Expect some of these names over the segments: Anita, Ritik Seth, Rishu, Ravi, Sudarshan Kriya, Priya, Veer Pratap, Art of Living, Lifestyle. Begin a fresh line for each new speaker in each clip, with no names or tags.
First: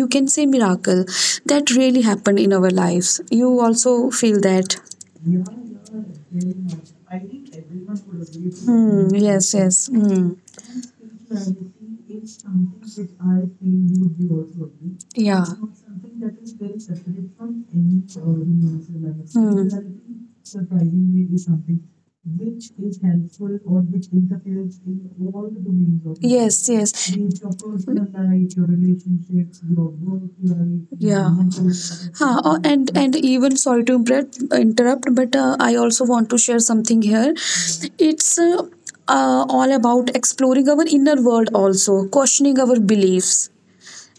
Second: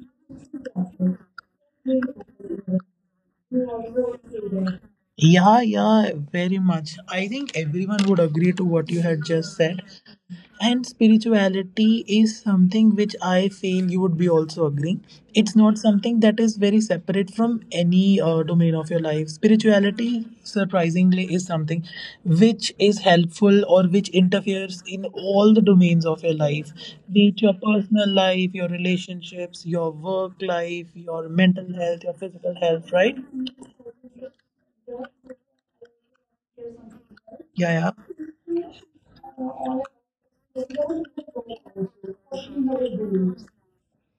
you can say miracle that really happened in our lives you also feel that. Hmm,
Yeah, yeah, very much. I think everyone would agree to what you had
yes,
just said.
yes. Hmm.
And spirituality is something which I feel you would be also agreeing.
Yeah.
It's not something that is very separate from any domain of your life.
Hmm.
Spirituality, surprisingly, is something which is helpful or which interferes in all the domains of your
Yes,
life,
yes.
be it your personal life, your relationships, your work life, your
Yeah.
mental health, your
Huh,
physical
oh,
health, right?
and even sorry to interrupt but I also want to share something here.
Yeah, yeah.
It's all about exploring our inner world also, questioning our beliefs.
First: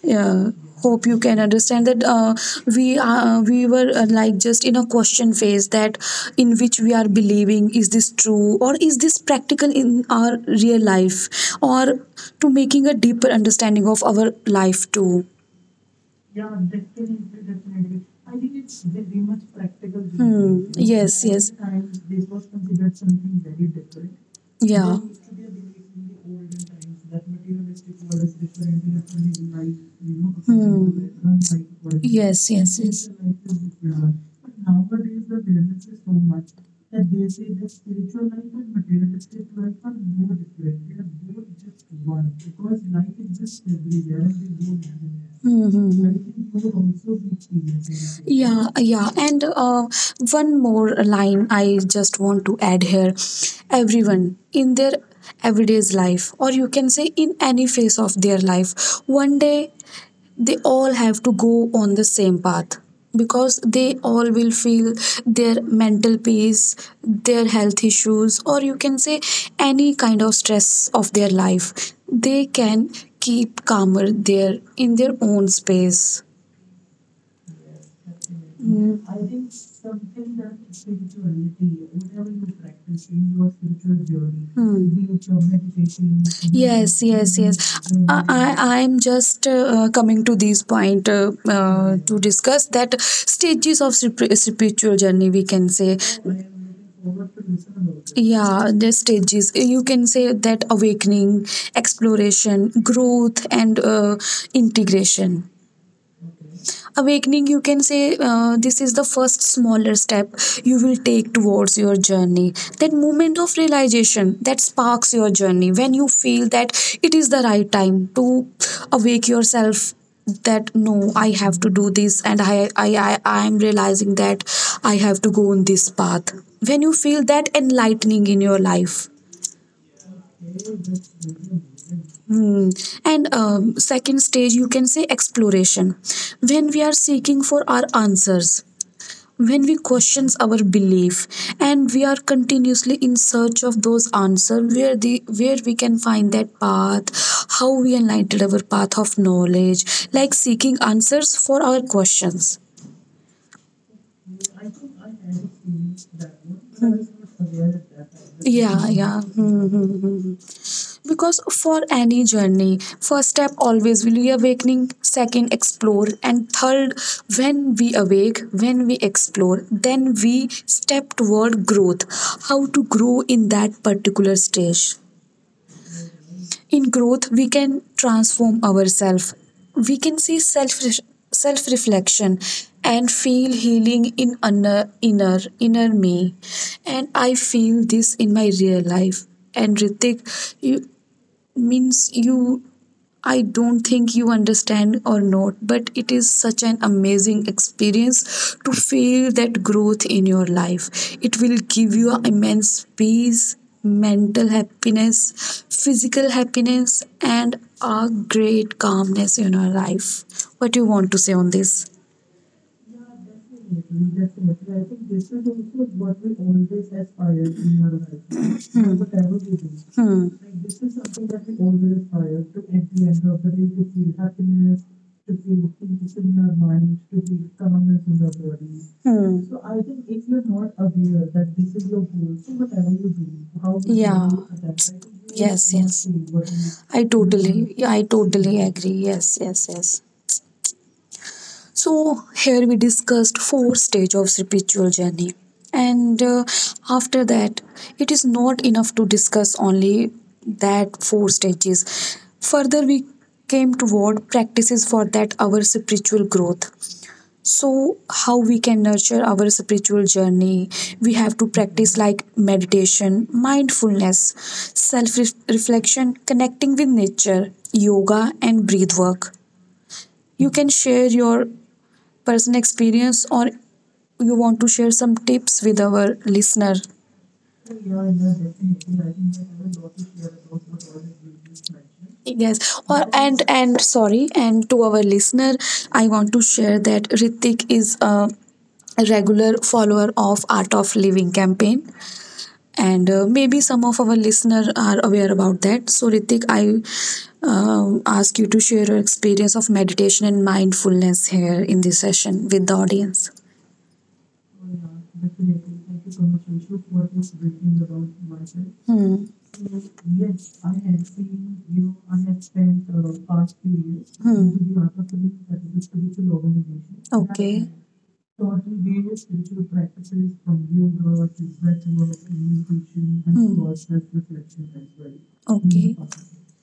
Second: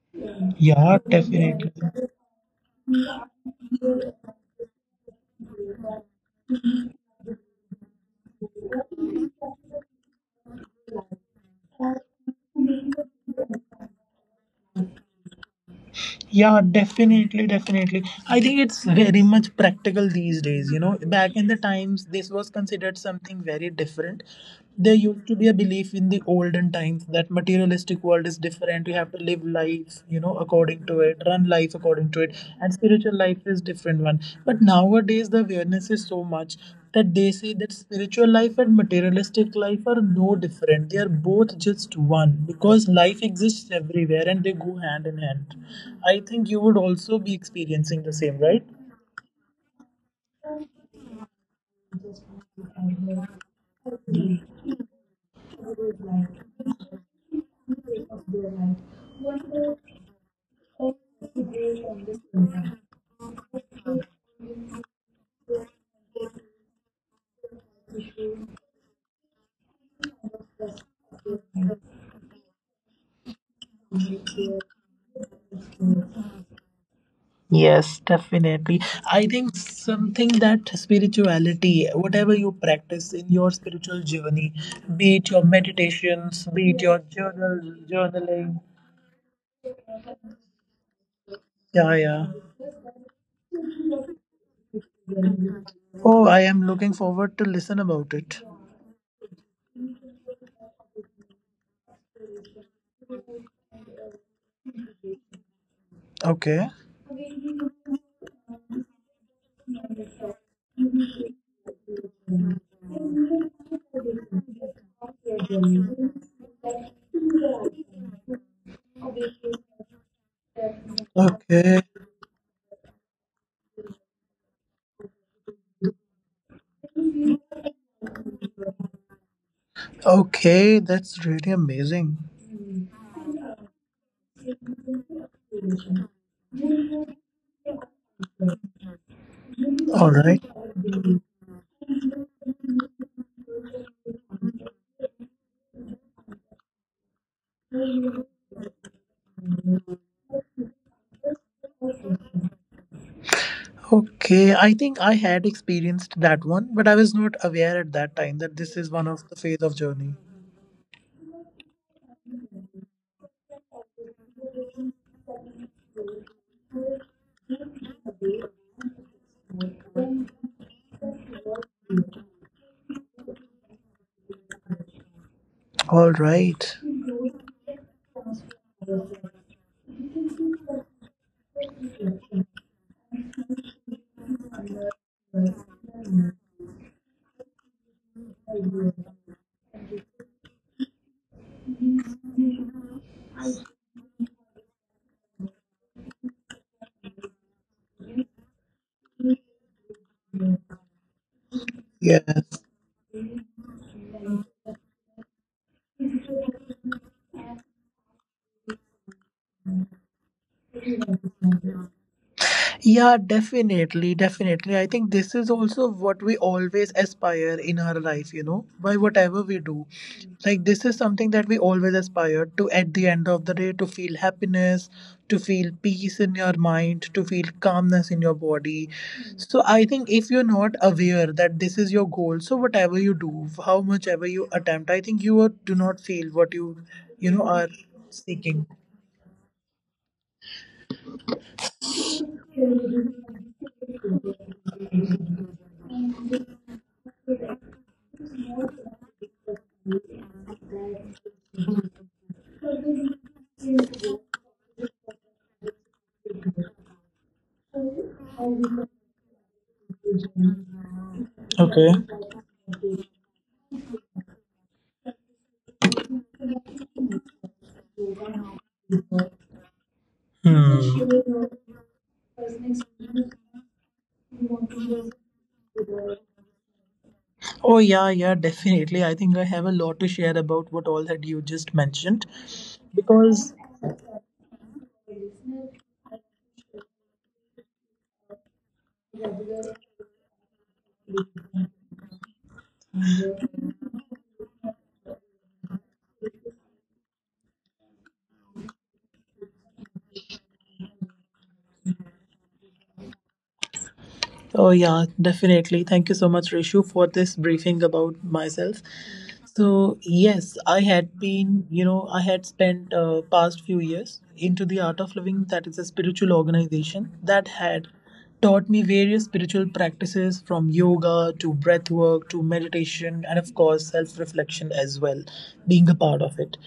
Yeah,
Yeah,
hope you can
definitely.
understand that we were like just in a question phase that in which we are believing is this true or is this practical in our real life or to making a deeper understanding of our life too.
Yeah, definitely, definitely. I think it's very much practical these days. You know, back in the times, this was considered something very different. There used to be a belief in the olden times that materialistic world is different. You have to live life according to it, run life according to it,
Yes,
and
yes.
spiritual life is different one. But nowadays, the awareness is so much that they say that spiritual life and materialistic life are no different. They are both just one because life exists everywhere and they go
Mm-hmm.
hand in hand.
I.
I think you
Mm-hmm.
would also be experiencing the same, right?
Yeah, yeah. And one more line I just want to add here. Everyone in their everyday's life, or you can say in any phase of their life, one day they all have to go on the same path because they all will feel their mental peace their health issues or you can say any kind of stress of their life they can keep calmer there in their own space.
Yes,
Yes.
definitely.
Mm.
I think something that spirituality, whatever you practice in your spiritual journey, be
Hmm.
it your meditations, be it your
Yes, yes, yes.
journal
I, journaling,
journaling.
I I'm just coming to this point
Yeah,
to
yeah.
discuss that stages of spiritual journey. We can say
Oh,
I
I am
am,
looking forward to listen about it.
yeah, the stages you can say that awakening, exploration, growth, and integration.
Okay.
Awakening, you can say this is the first smaller step you will take towards your journey, that moment of realization that sparks your journey when you feel that it is the right time to awake yourself, that no, I have to
Okay.
do this and I am realizing that I have to go on this path, when you feel that enlightening in your life.
Okay, that's really amazing.
Hmm. And second stage, you can say exploration. When we are seeking for our answers, when we
All right.
questions our belief and we are continuously in search of those answers where the where we can find that path how we enlightened our path of knowledge, like seeking answers for our questions.
Okay, I think I had experienced that one, but I was not aware at that time that this
Yeah,
is one
yeah,
of the phase
hmm.
of journey.
Because for any journey, first step always will be awakening, second explore, and third, when we awake, when we explore, then we step toward growth, how to grow in that particular stage.
All right.
In growth we can transform ourselves, we can see self, self reflection, and feel healing in inner me, and I feel this in my real life. And Ritik, you, means you, I don't think you understand or not, but it is such an amazing experience to feel that growth in your life. It will give you
Yes.
immense peace, mental happiness, physical happiness, and a great calmness in your life. What do you want to say on this?
Yeah, definitely, definitely. I think this is also what we always aspire in our life, you know, by whatever we do.
Hmm.
Like, this is something that we always aspire to at the end of the day to feel happiness, to feel peace in your mind, to feel calmness in your body.
Hmm.
So, I think if you're not aware that this is your goal, so whatever you do, how much ever
Yeah.
you attempt, I think you are- do
Yes,
not
yes.
feel what you,
I
you know, are
totally, yeah, I totally
seeking.
agree. Yes, yes, yes. So here we discussed four stage of spiritual journey, and after that, it is not enough to discuss only that four stages. Further, we came toward practices for that our spiritual growth, so how we can nurture our spiritual journey. We have to
Okay.
practice like meditation, mindfulness, self reflection, connecting with nature, yoga, and breath work. You can share
Hmm.
your personal experience, or you want to share some tips with our listener?
Oh, yeah, yeah, definitely. I think I have a lot to share about what all that you just mentioned.
Yes, or
Because,
and sorry, and to our listener, I want to share that Ritik is a regular follower of Art of Living campaign, and maybe some of our listener are aware about that. So Ritik, I ask you to share your experience of meditation and mindfulness here in this session with the audience.
oh, yeah, definitely. Thank you so much, Rishu, for this briefing about myself.
Hmm.
So yes, I had been, you know, I had spent past few
Hmm.
years into the Art of Living, that is a spiritual organization that
Okay, have.
had taught me various spiritual practices from yoga to breath work to meditation and of course
Hmm.
self-reflection as well, being a
Okay.
part of it.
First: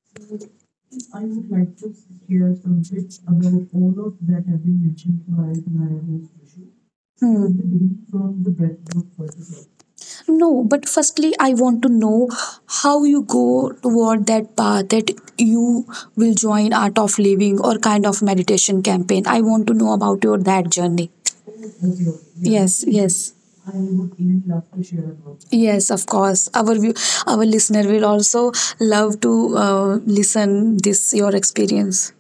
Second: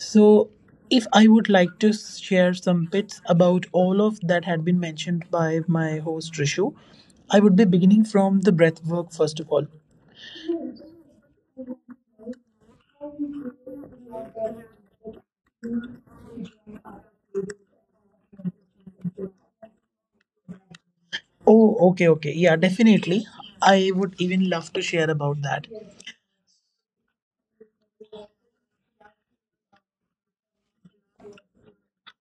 So if I would like to share some bits about all of that had been mentioned by my host Rishu, I would be
Hmm.
beginning from the breath work first of all.
No, but firstly, I want to know how you go toward that path that you will join Art of Living or kind of meditation campaign. I want to know about your that journey.
Oh, okay, okay. Yeah,
Yes,
definitely.
yes,
I would even love to share about that.
yes. Of course, our view, our listener will also love to listen this your experience.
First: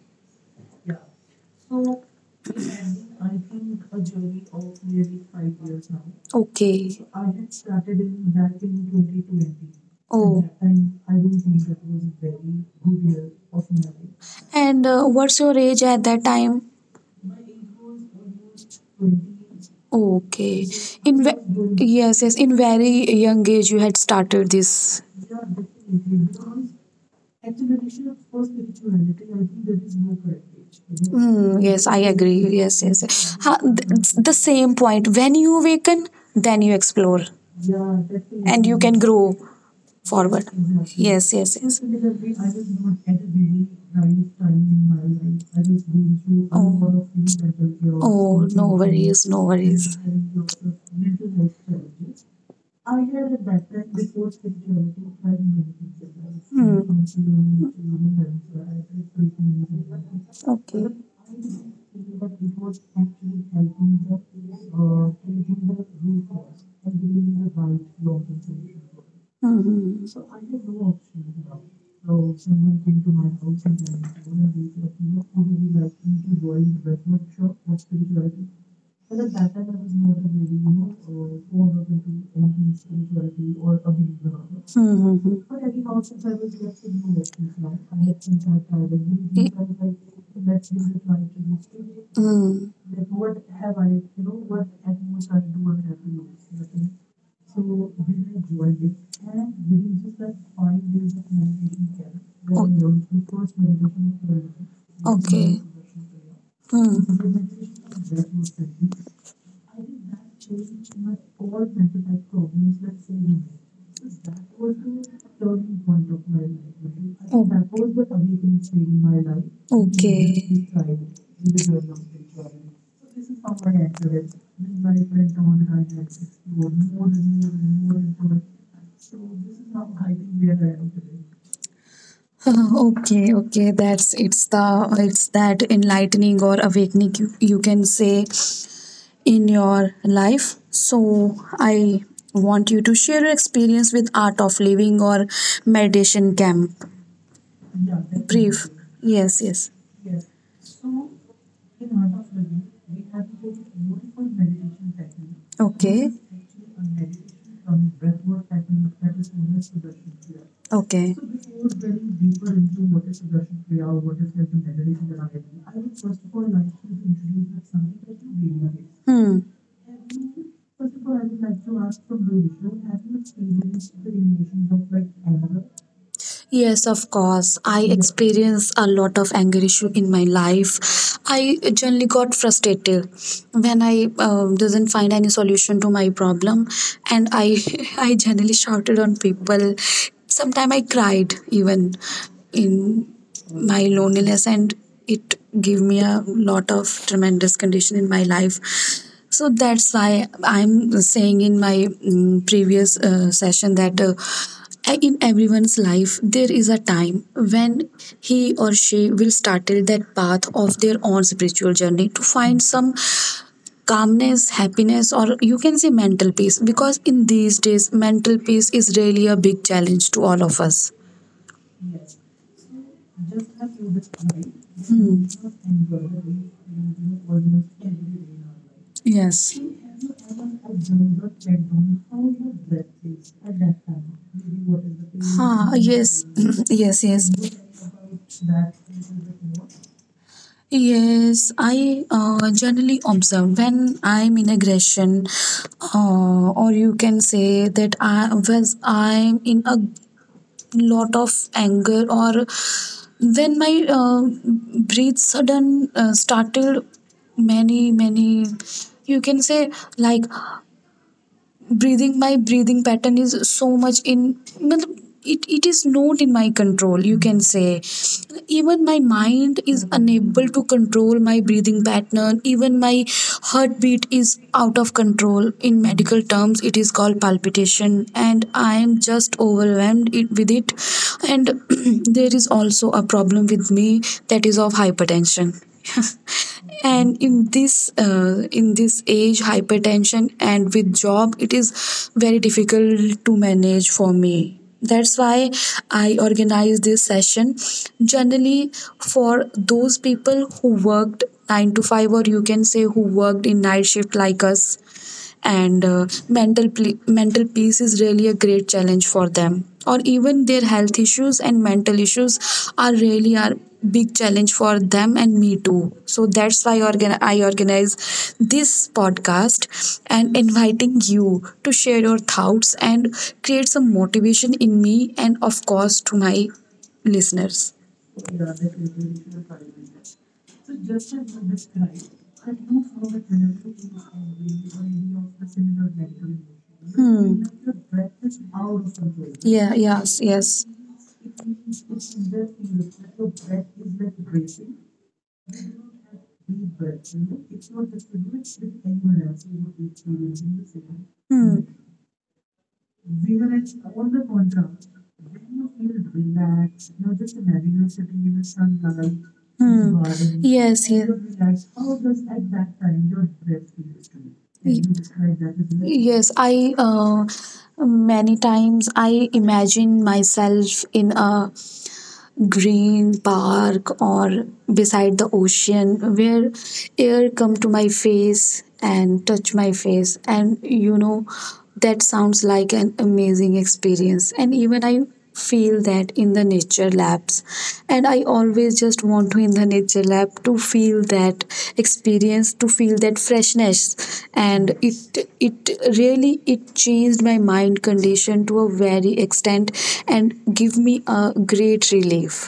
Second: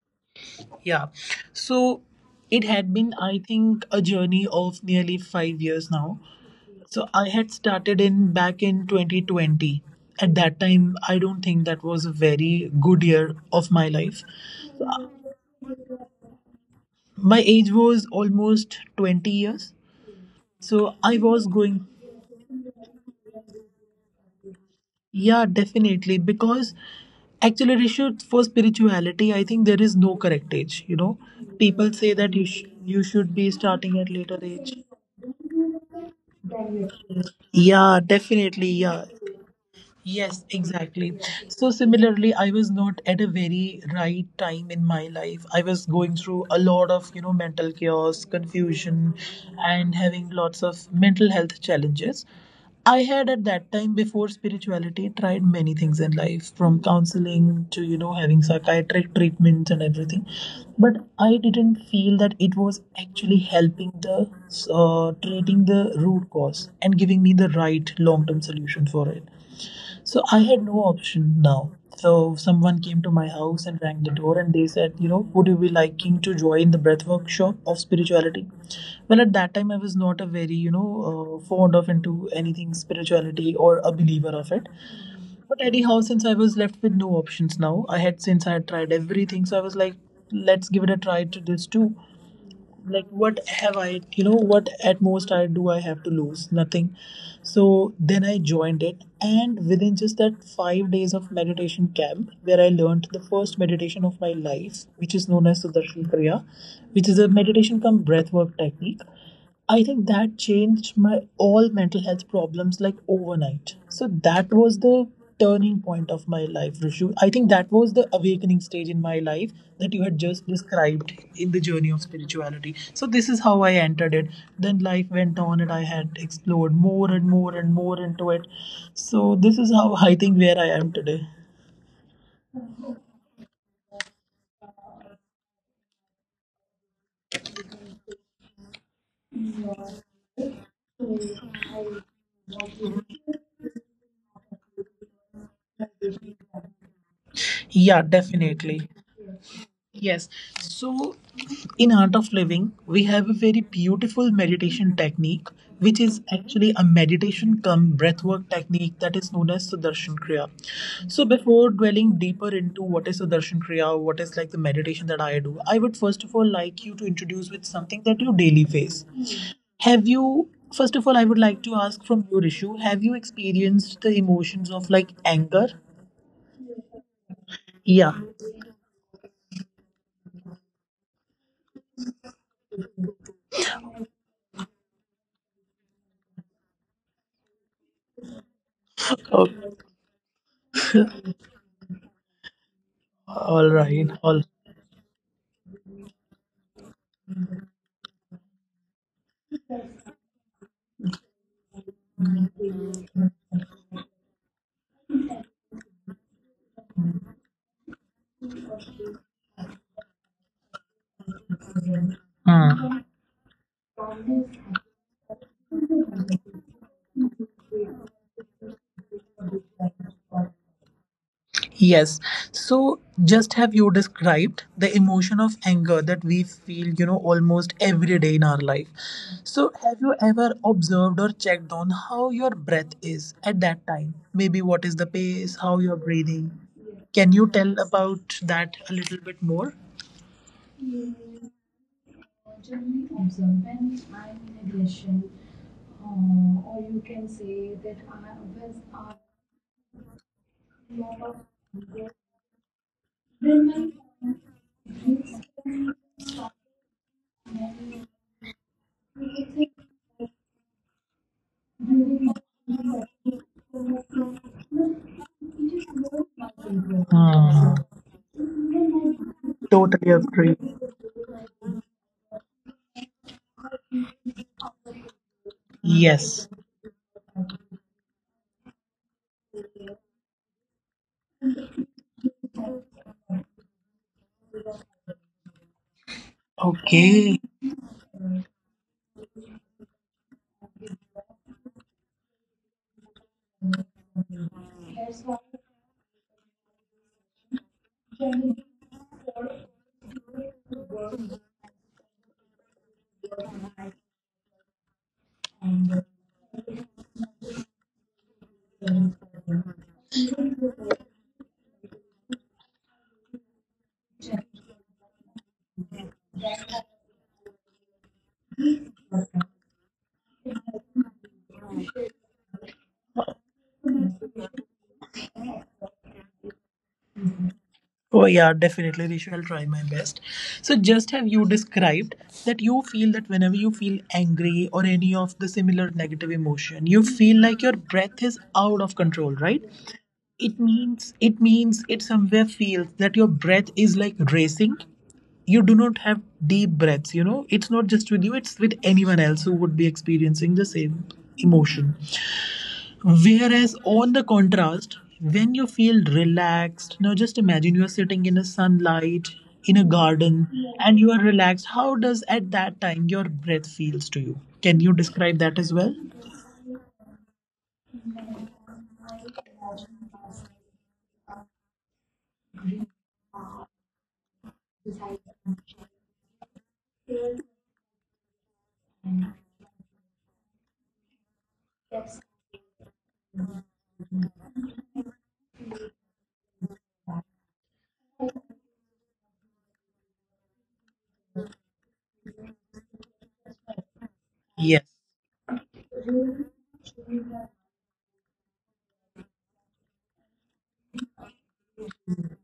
Yeah. So it had been, I think, a journey of nearly 5 years now.
Okay.
So I had started in back in 2020. At
Oh,
that time, I don't think that was a very good year of my life.
and what's your age at that time?
My age was almost 20 years.
Okay.
So I
In
was going.
yes, yes, in very young age you had started this.
Yeah, definitely. Because actually, Rishu, for spirituality, I think there is no correct age. You know,
Mm, yes,
people
I
say that
agree. Yes,
you
yes,
should
yes.
be
Ha,
starting at
the
later.
same point. When you awaken, then you explore
Yeah,
and
definitely.
you can
Yeah,
grow.
yes,
Forward.
exactly.
Yes, yes,
So,
yes.
similarly, I was not at a very right time in my life. I was going through a lot
Oh,
of, you know, mental chaos,
oh, no worries,
confusion,
no worries.
and having lots of mental health challenges. I had at that time, before spirituality, tried many things in life from counseling to, you know, having psychiatric treatments and everything.
Okay.
But I didn't feel that it was actually helping the, treating the root cause and giving me the right long term solution for it. So I had no option now. So someone came to my house and rang the door and they said, you know, would you be liking to join the breath
Mm-hmm.
workshop of spirituality? Well, at that time I was not a very, you know, fond of into anything spirituality or a believer of it.
Hmm, hmm,
But anyhow,
hmm.
since I was left with no options now, I had since I had tried
ये-
everything, so I was like, let's give it a try to this too,
hmm,
like, what have I, you know, what at most I do, I have to lose nothing. So then I joined it and within just that 5 days of meditation camp where I learned the first meditation of my life, which is known as Sudarshan Kriya, which is
hmm.
a meditation cum breathwork technique. I think that changed my all mental health problems like overnight. So that was the turning point of my life, Rishu. I think that was the awakening stage in my life that you had just described in the journey of spirituality. So this is how I entered it. Then life went on and I had explored more and more and more into it. So this is how I think where I am today.
Ah, okay, okay, that's, it's, the it's that enlightening or awakening you, you can say in your life. So I want you to share your experience with Art of Living or meditation camp.
Yeah,
Brief.
definitely.
Yes, yes.
Yes. So, in Art of Living, we have a very beautiful meditation technique, which
Okay.
is actually a
Okay.
meditation come breathwork technique that is known as Sudarshan Kriya. So, before dwelling deeper into what is Sudarshan Kriya, what is like the meditation that I do, I would first of all like you to introduce with something that you daily face.
Hmm.
Have you, first of all, I would like to ask from your issue, have you experienced the emotions of like anger?
Yes, of course. I
Yeah.
experienced a lot of anger issue in my life. I generally got frustrated when I didn't find any solution to my problem, and I I generally shouted on
Oh,
people. Sometimes I cried even in
all
my
right.
loneliness
All.
and it gave me a lot of tremendous condition in my life. So that's why I'm saying in my previous session that in everyone's life there is a time when he or she will startle that path of their own spiritual journey to find some
Hmm.
calmness, happiness, or you can say mental peace, because in these days mental peace is really a big challenge to all of us.
Yes. So
Just
just
a
have
few
you
bits, right.
described the
Hmm.
emotion of anger that we feel, you know, almost every day in our life.
Yes.
So have you ever observed or checked on how your breath is at that time? Maybe what is the pace,
Ah,
how you're
yes.
breathing?
Yes,
Can
yes.
you tell about that a little bit more?
Yes, I generally observe when I'm in aggression, or you can say that I'm in a lot of anger, or when my breath sudden started, many you can say, like breathing, my breathing pattern is so much in, matlab, it is not in my control, you can
Hmm.
say. Even my mind is
Totally
unable
agree.
to control my breathing pattern, even my heartbeat is out of control. In medical
Yes.
terms it is called palpitation and I am just overwhelmed with it. And there is also a problem with me, that is of hypertension and
Okay.
in this age hypertension and with job it is very difficult to manage for me. That's why I organized this session generally for those people who worked 9 to 5 or you can say who worked in night shift like us, and mental peace is really a great challenge for them, or even their health issues and mental issues are really are big challenge for them and me too. So that's why I organize this podcast and inviting you to share your thoughts and create some motivation in me and of course to my listeners.
Oh yeah, definitely, Rishu. I'll try my best. So just have you described that you feel that whenever you feel angry or any of the similar negative emotion, you feel
Hmm.
like your breath is out of control, right?
Yeah, yes,
It
yes.
means it means it somewhere feels that your breath is like racing. You do not have deep breaths, you know? It's not just with you, it's with anyone else who would be experiencing the same
Hmm.
emotion. Whereas, on the contrast, when you feel relaxed, now just imagine you are sitting in a sunlight, in a garden,
Yes.
and you are relaxed. How does at that time your breath feels to you? Can you describe that as well?
Yes, I many times I imagine myself in a green park or beside the ocean where air come to my face and touch my face, and you know that sounds like an amazing experience. And even I feel that in the nature labs, yes, and I always just want to in the nature lab to feel that experience, to feel that freshness, and
Yes.
it really it changed my mind condition to a very extent and give me a great relief.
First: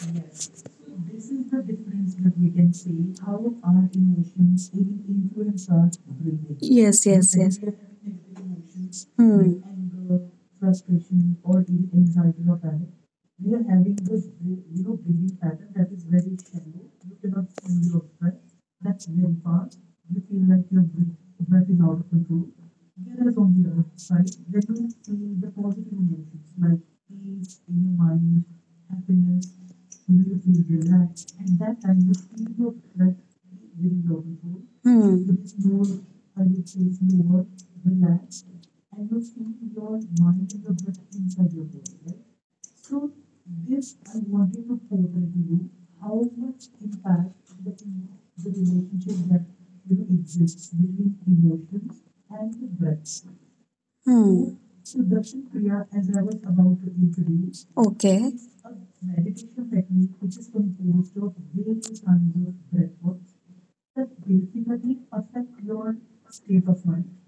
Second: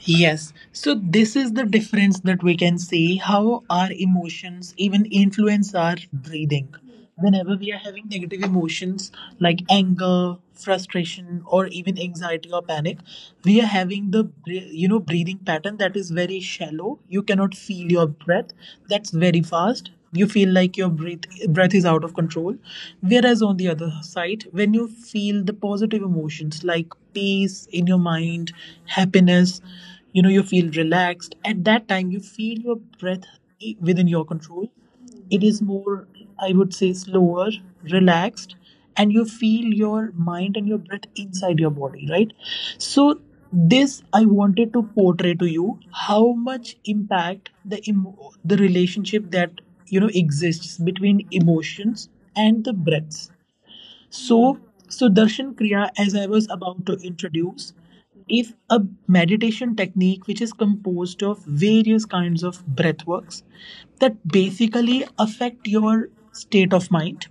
Yes, so this is the difference that we can see how our emotions even influence our breathing.
Yes.
Whenever we are having negative emotions like
Hmm.
anger, frustration, or even anxiety or panic, we are having the breathing pattern that is very shallow. You cannot feel your breath. That's very fast. You feel like your breath is out of control. Whereas on the other side, when you feel the positive emotions like peace in your mind, happiness, you feel relaxed. At that time you feel your breath within your control.
Hmm.
It is more, I would say, slower, relaxed, and you feel your mind and your breath inside your body, right? So, this I wanted to portray to you how much impact the relationship that exists between emotions and the breaths. So,
Hmm.
Sudarshan Kriya, as I was about to
So,
introduce,
okay.
is a meditation technique which is composed of various kinds of breath works that basically affect your state of mind.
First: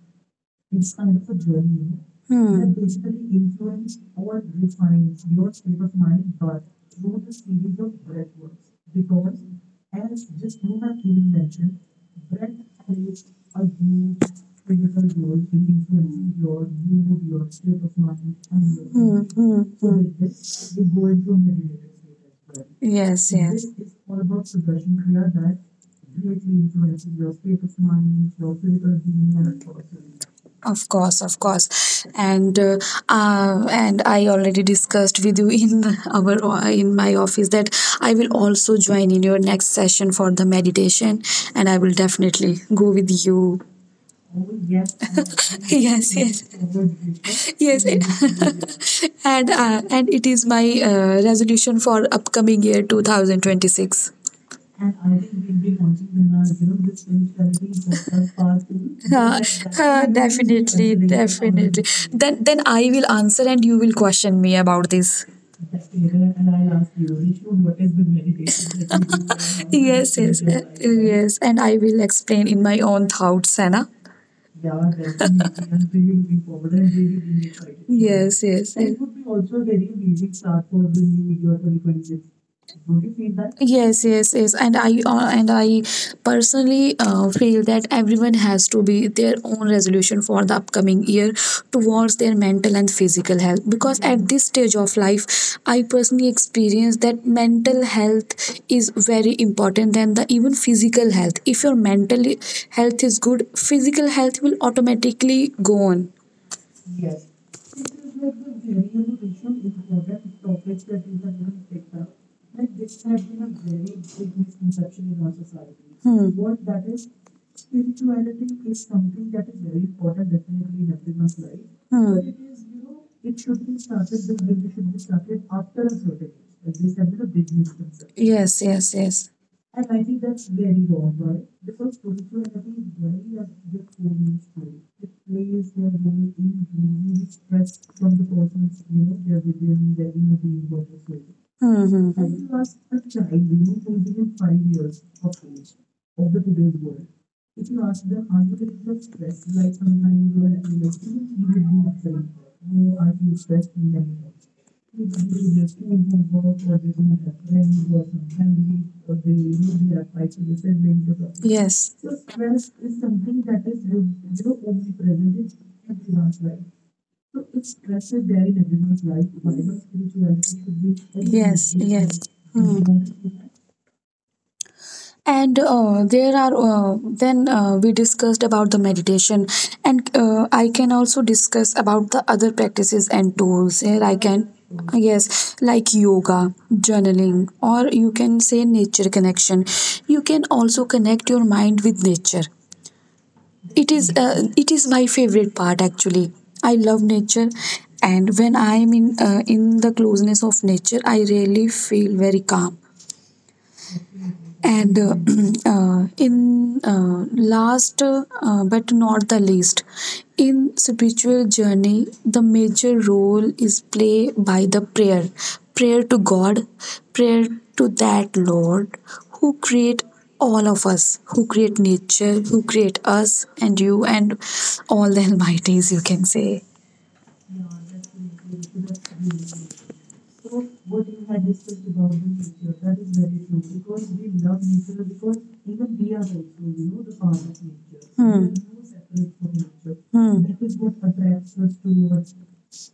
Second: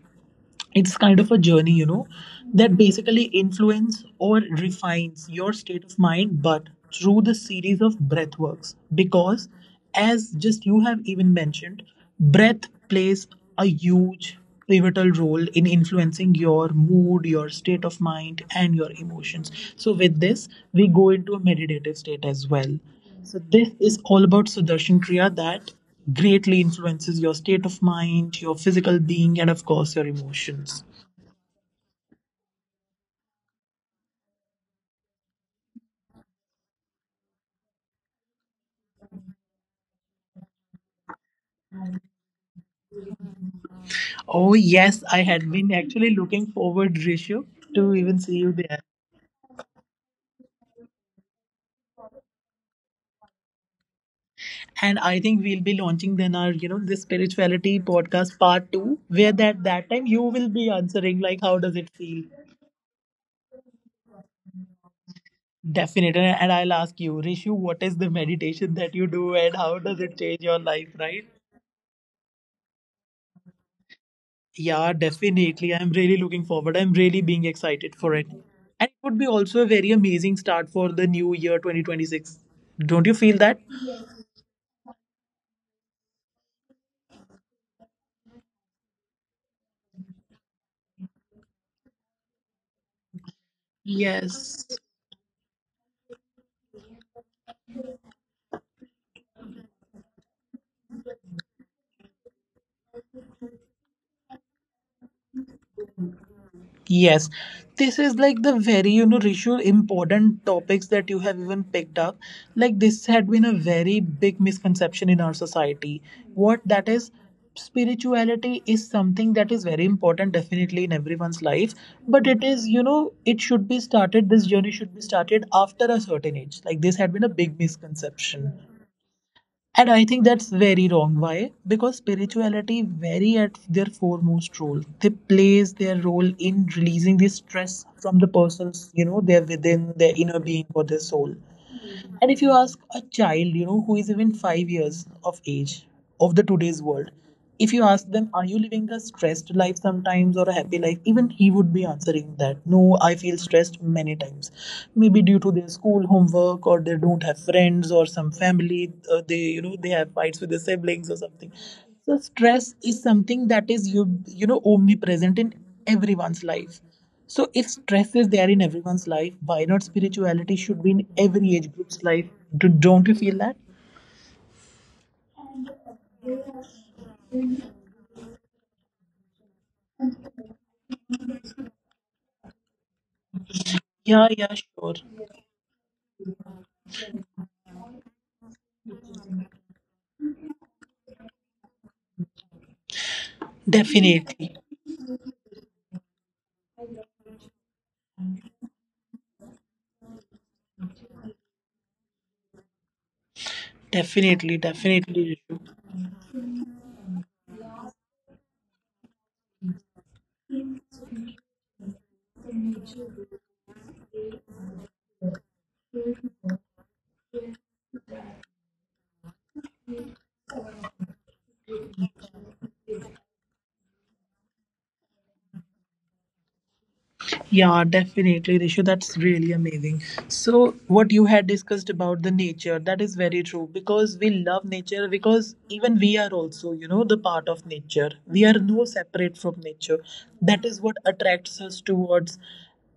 It's kind of a journey, you know,
Hmm.
that basically influence or refines your state of mind, but through the series of breath works. Because, as just you have even mentioned, breath plays a huge pivotal role in influencing your mood, your state of mind, and your emotions.
Hmm.
So, with this, we go into a meditative state as well.
Yes.
This is all about Sudarshan Kriya that greatly influences your state of mind, your physical being, and of course, your emotions.
Of course, and I already discussed with you in our in my office that I will also join in your next session for the meditation, and I will definitely go with you.
Oh,
Yes,
yes, I had been actually looking forward, Rishu,
yes, yes,
to even see you there.
and it is my resolution for upcoming year 2026.
And I think we'll be launching then this spirituality podcast part two, where that time you will be
Definitely.
answering, like, how does it feel?
Then I will answer and you will question me about this.
Definitely. And I'll ask you, Rishu, what is the meditation that you do and how does
Yes,
it
yes,
change your life?
yes. And I will explain in my own thoughts, Anna.
Yeah, definitely. I'm really looking forward. I'm really being excited for it.
Yes, yes.
It would be also a very amazing start for the new year 2026. Don't you feel that?
Yes, yes, yes. And I personally feel that everyone has to be their own resolution for the upcoming year towards their mental and physical health, because at this
Yes.
stage of life I personally experienced that mental health is very important than the even physical health. If your mental health is good, physical health will automatically go on.
Yes, this is like the very, Rishu, important topics that you have even picked up. Like, this had been a very big misconception in our society. What that is, spirituality is something that is very important definitely in everyone's life.
Hmm.
But it is, it should be started. This journey should be started after a certain age. Like, this had been a big
Yes,
misconception.
yes, yes.
And I think that's very wrong. Why? Because spirituality very at their foremost role. They plays their role in releasing the stress from the persons, you know, they're within their inner being or their soul.
Hmm,
And if you
hmm.
ask a child, you know, who is even 5 years of age of the today's world, if you ask them, are you living a stressed life sometimes or a happy life? Even he would be answering that, no, I feel stressed many times. Maybe due to their school homework, or they don't have friends, or some family, they, you know, they have fights with their siblings or something.
Yes.
So stress is something that is, you know, omnipresent in everyone's life. So if stress
So
is there in everyone's life, why not spirituality should be in every age
yes,
group's
yes.
life? Do,
Hmm.
don't you feel that?
And there are then We discussed about the meditation, and I can also discuss about the other practices and tools. Here I
Yeah,
can,
yeah, sure.
yes, like yoga, journaling, or you can say nature connection. You can also connect your mind with nature. it is uh,
Definitely.
it is my favorite part, actually. I love nature, and when I am in in the closeness of nature, I really feel very calm.
Definitely,
And
definitely.
in last but not the least, in spiritual journey, the major role is played by the prayer. Prayer to God, prayer to that Lord who create all of us, who create nature, who create us and you and all the almighties, you can say.
Yeah, definitely, Rishu. That's really amazing. So, what you had discussed about the nature, that is very true, because we love nature, because even we are also, you know, the part of nature. We are no separate from nature.
Hmm.
That is what attracts us towards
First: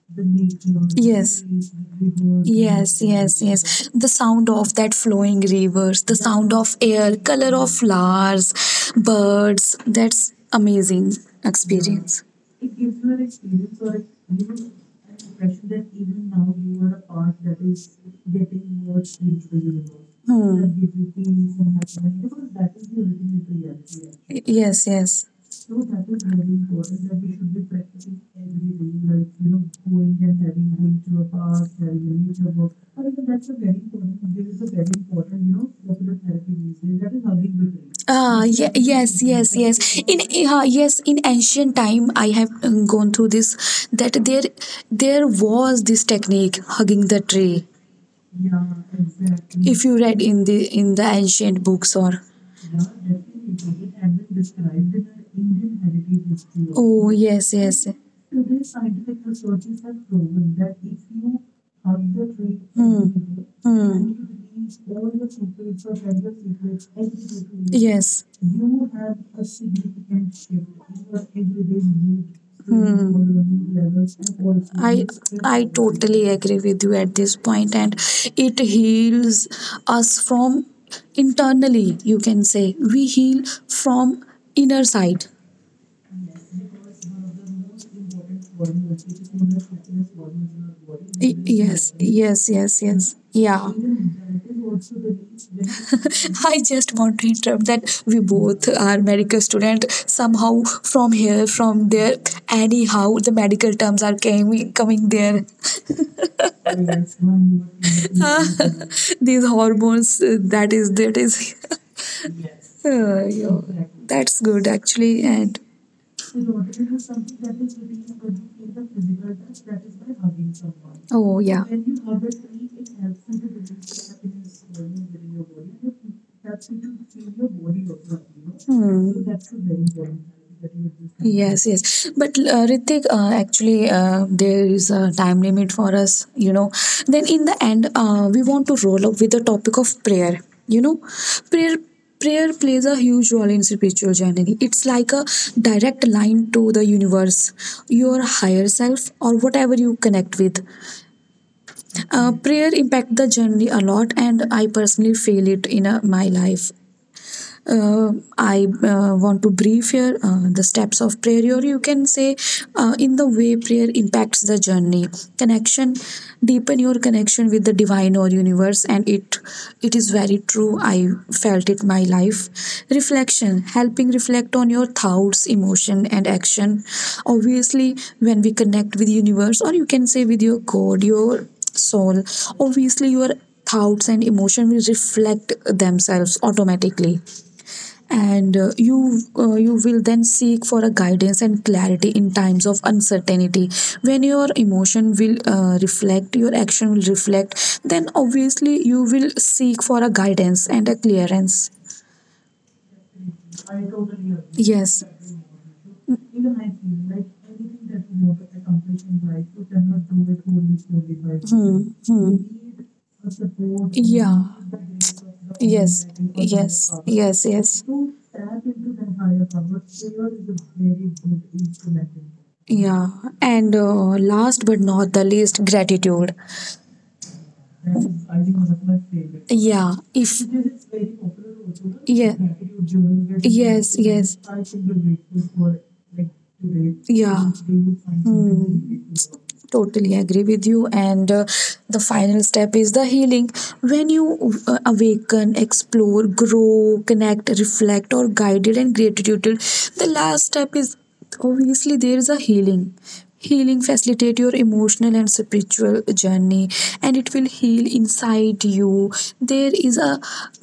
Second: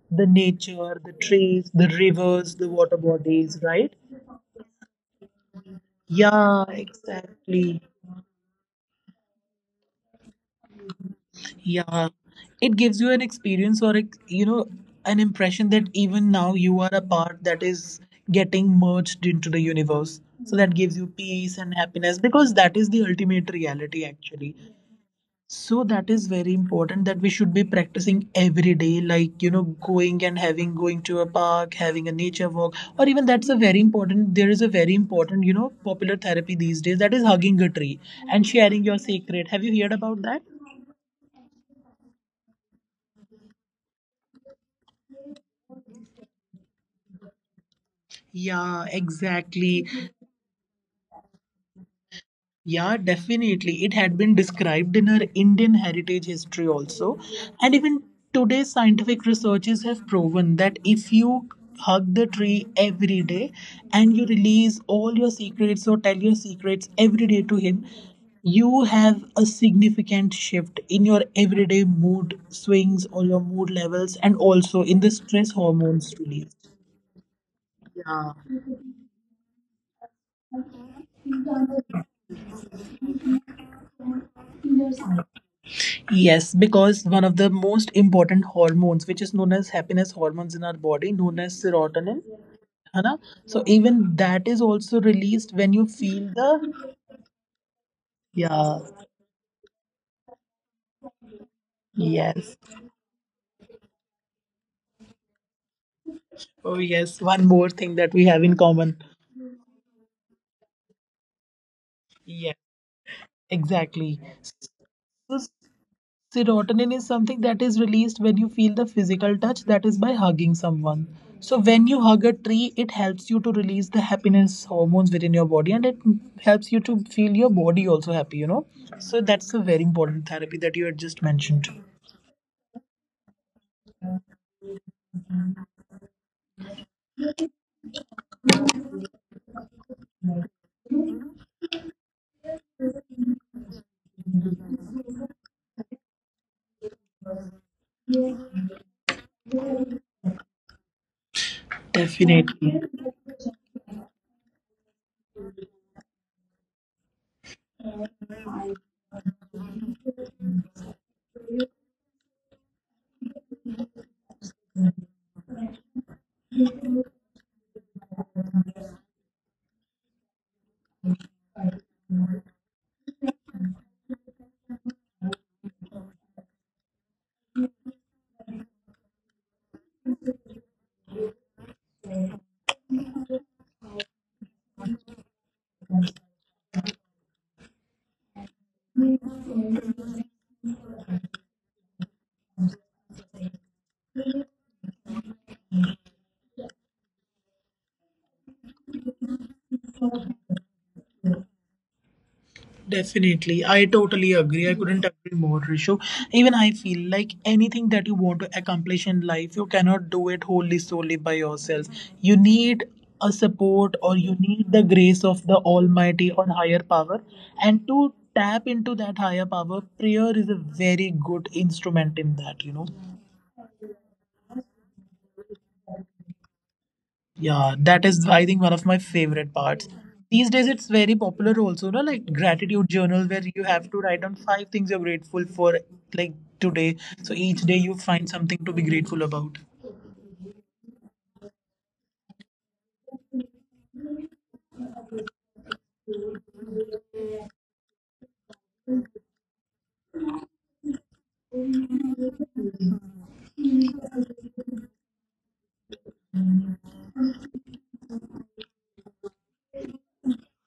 the nature, the trees, the rivers, the water
Yes,
bodies,
yes.
right?
The sound of that flowing rivers, the sound
Yeah,
of air, color of
exactly.
flowers, birds. That's amazing
Yeah, it gives you an experience or an impression that even now you are a part that is getting merged into the universe. So that gives you peace and happiness, because that is the ultimate reality
actually.
actually.
Yes, yes.
So that is very important that we should be practicing every day, like, you know, going and having going to a park, having a nature walk, or even that's a very important. There is a very important, you know, popular therapy these days that is hugging a tree
Ah,
and
yeah.
sharing your
Yes,
secret.
yes,
Have you
yes.
heard
In
about that?
uh, yes, in ancient time, I have gone through this. There was this technique hugging the tree.
Yeah,
If
exactly.
you read in the ancient books or
Yeah, definitely. It had been described in her Indian heritage history
oh
also.
yes
And
yes.
even today's scientific researches have proven that if you hug the tree every day
Hmm.
and you release all your secrets or tell your secrets every day to him,
Yes.
you
Hmm.
have a significant shift in your everyday mood swings or your mood levels, and also in
I
the stress
I
hormones.
totally agree with you at this point, and
Yeah.
it heals us from internally. You can say we heal from inner side.
Yes, because one of the most important hormones, which is known as happiness hormones in our body, known as
Yes,
serotonin,
yes, yes,
है
yes.
ना? So
Yeah.
even that is also released when you feel
I
the.
just want to interrupt that we both
Yeah,
are medical student. Somehow from here, from there,
yes.
anyhow, the medical terms are coming there.
Oh, yes. One more thing that we have in common.
These hormones, that is, that is.
Yeah,
Yeah.
exactly.
That's good actually. And
Serotonin is something that is released when you feel the physical touch, that is by hugging someone.
oh,
So,
yeah.
when you hug a tree, it helps you to release the happiness hormones within your body, and it helps you to feel your body also happy, you know. So, that's a very important therapy that you had just
Yes,
mentioned.
yes. But Ritik, actually, there is a time limit for us, you know. Then in the end, we want to roll up with the topic of prayer. You know, prayer prayer plays a huge role in spiritual journey. It's like a direct line to the universe, your higher self, or whatever you connect with. Prayer
Definitely.
impact the journey a lot, and I personally feel it in my life. Uh, I uh, want to brief here the steps of prayer, or you can say, in the way prayer impacts the journey. Connection, deepen your connection with the divine or universe, and it is very true. I felt it my life. Reflection, helping reflect on your thoughts, emotion, and action. Obviously, when we connect with universe, or you can say with your God, your soul, obviously your thoughts and emotion will reflect themselves automatically. And you You will then seek for a guidance and clarity in times of uncertainty. When your emotion will reflect, your action will reflect, then obviously you will seek for a guidance and a clearance.
Definitely. I totally agree. I
Yes,
couldn't agree more, Rishu. Even I feel like anything that you want to accomplish in life, you cannot do it wholly solely by yourself.
hmm. Hmm.
You need a support, or you
Yeah,
need the grace of the
yes,
Almighty or
yes,
higher power.
yes, yes.
And to tap into that higher power, prayer is a very good instrument in that, you know.
Yeah, and last but not the least, gratitude.
Yeah, that is I think one of my favorite parts.
Yeah, if
These days, it's very popular also, no? Like
yeah,
gratitude journal, where you have to
yes,
write down
yes,
five things you're grateful for, like today. So
yeah.
each day you find something to be
Hmm.
grateful about.
Totally agree with you. And The final step is the healing. When you awaken, explore, grow, connect, reflect, or guided and gratitude, the last step is obviously there is a healing. Healing facilitate your emotional and spiritual journey, and it will heal inside you. There is a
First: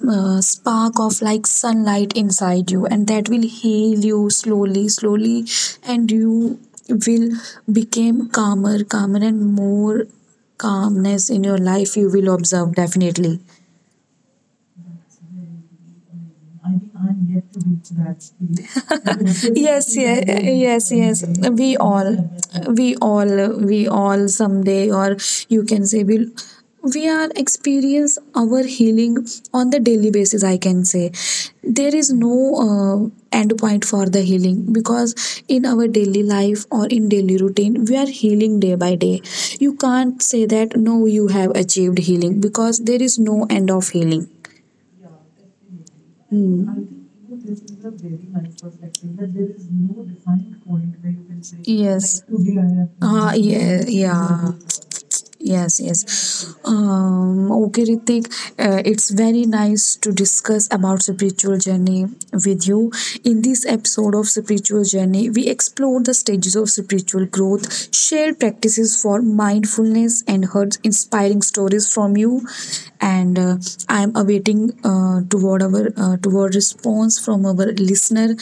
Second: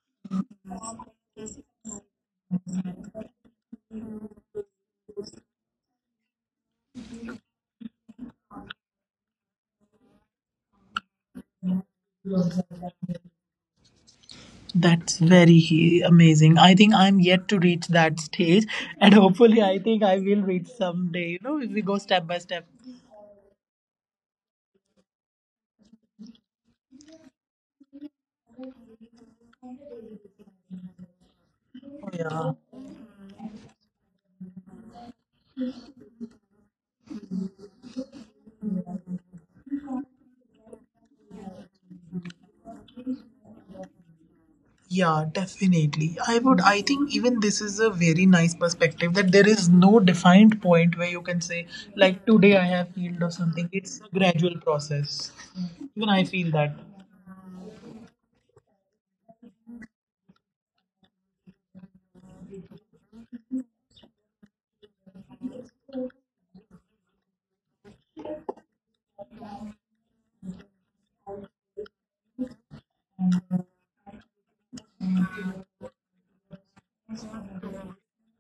spark of like sunlight inside you, and that will heal you slowly slowly, and you will become calmer calmer, and more calmness in your life you will observe definitely.
That's very amazing. I think I'm yet to reach that stage, and hopefully, I
Yes
think I
yes
will reach
yes yes.
someday. You know, if
we
we go
all
step by step.
we all we all someday, or you can say, we are experience our healing on the daily basis, I can say. There is no
Yeah.
uh, end point for the healing, because in our daily life or in daily routine we are healing day by day. You can't say that no you have achieved healing, because there is no end of healing.
Yeah, definitely.
Hmm.
I think even this is a very nice perspective that there is no defined point where you can say, like, today I have healed or
Ah,
something.
yeah, this
It's a
yeah.
gradual process.
Yes,
Even I
yes.
feel that.
Okay, Ritik, it's very nice to discuss about spiritual journey with you. In this episode of spiritual journey, we explore the stages of spiritual growth, share practices for mindfulness, and heard inspiring stories from you. And I'm awaiting toward response from our listener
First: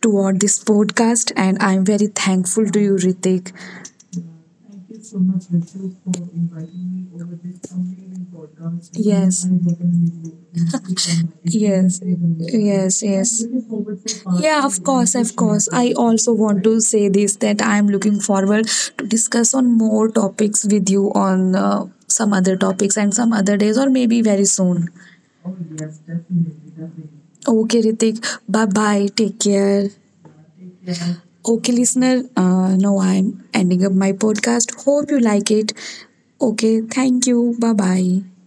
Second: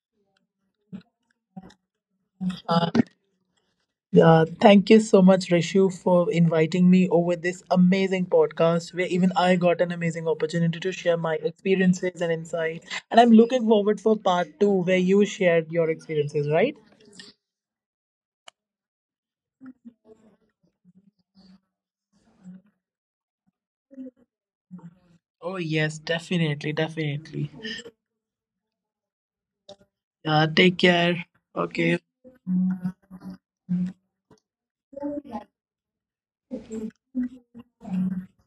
toward this podcast. And I'm very thankful to
Uh,
you, Ritik.
thank
Yeah.
you so much, Rishu, for inviting me over this amazing podcast where even
Yes.
I got an amazing opportunity to share my
Yes. Experience.
experiences and insights.
Yes.
And I'm
Yes.
looking forward for part
Yeah, of
two where
course, to
you
of share course.
shared
I
your
this. Also
experiences,
want
right?
to say this that I am looking forward to discuss on more topics with you on some other topics and some other days, or maybe very soon.
Oh, yes, definitely, definitely.
Okay, Ritik. Bye bye. Take care.
Take care.
Okay,
Okay.
listener, now I'm ending up my podcast. Hope you like it. Okay, thank you. Bye bye.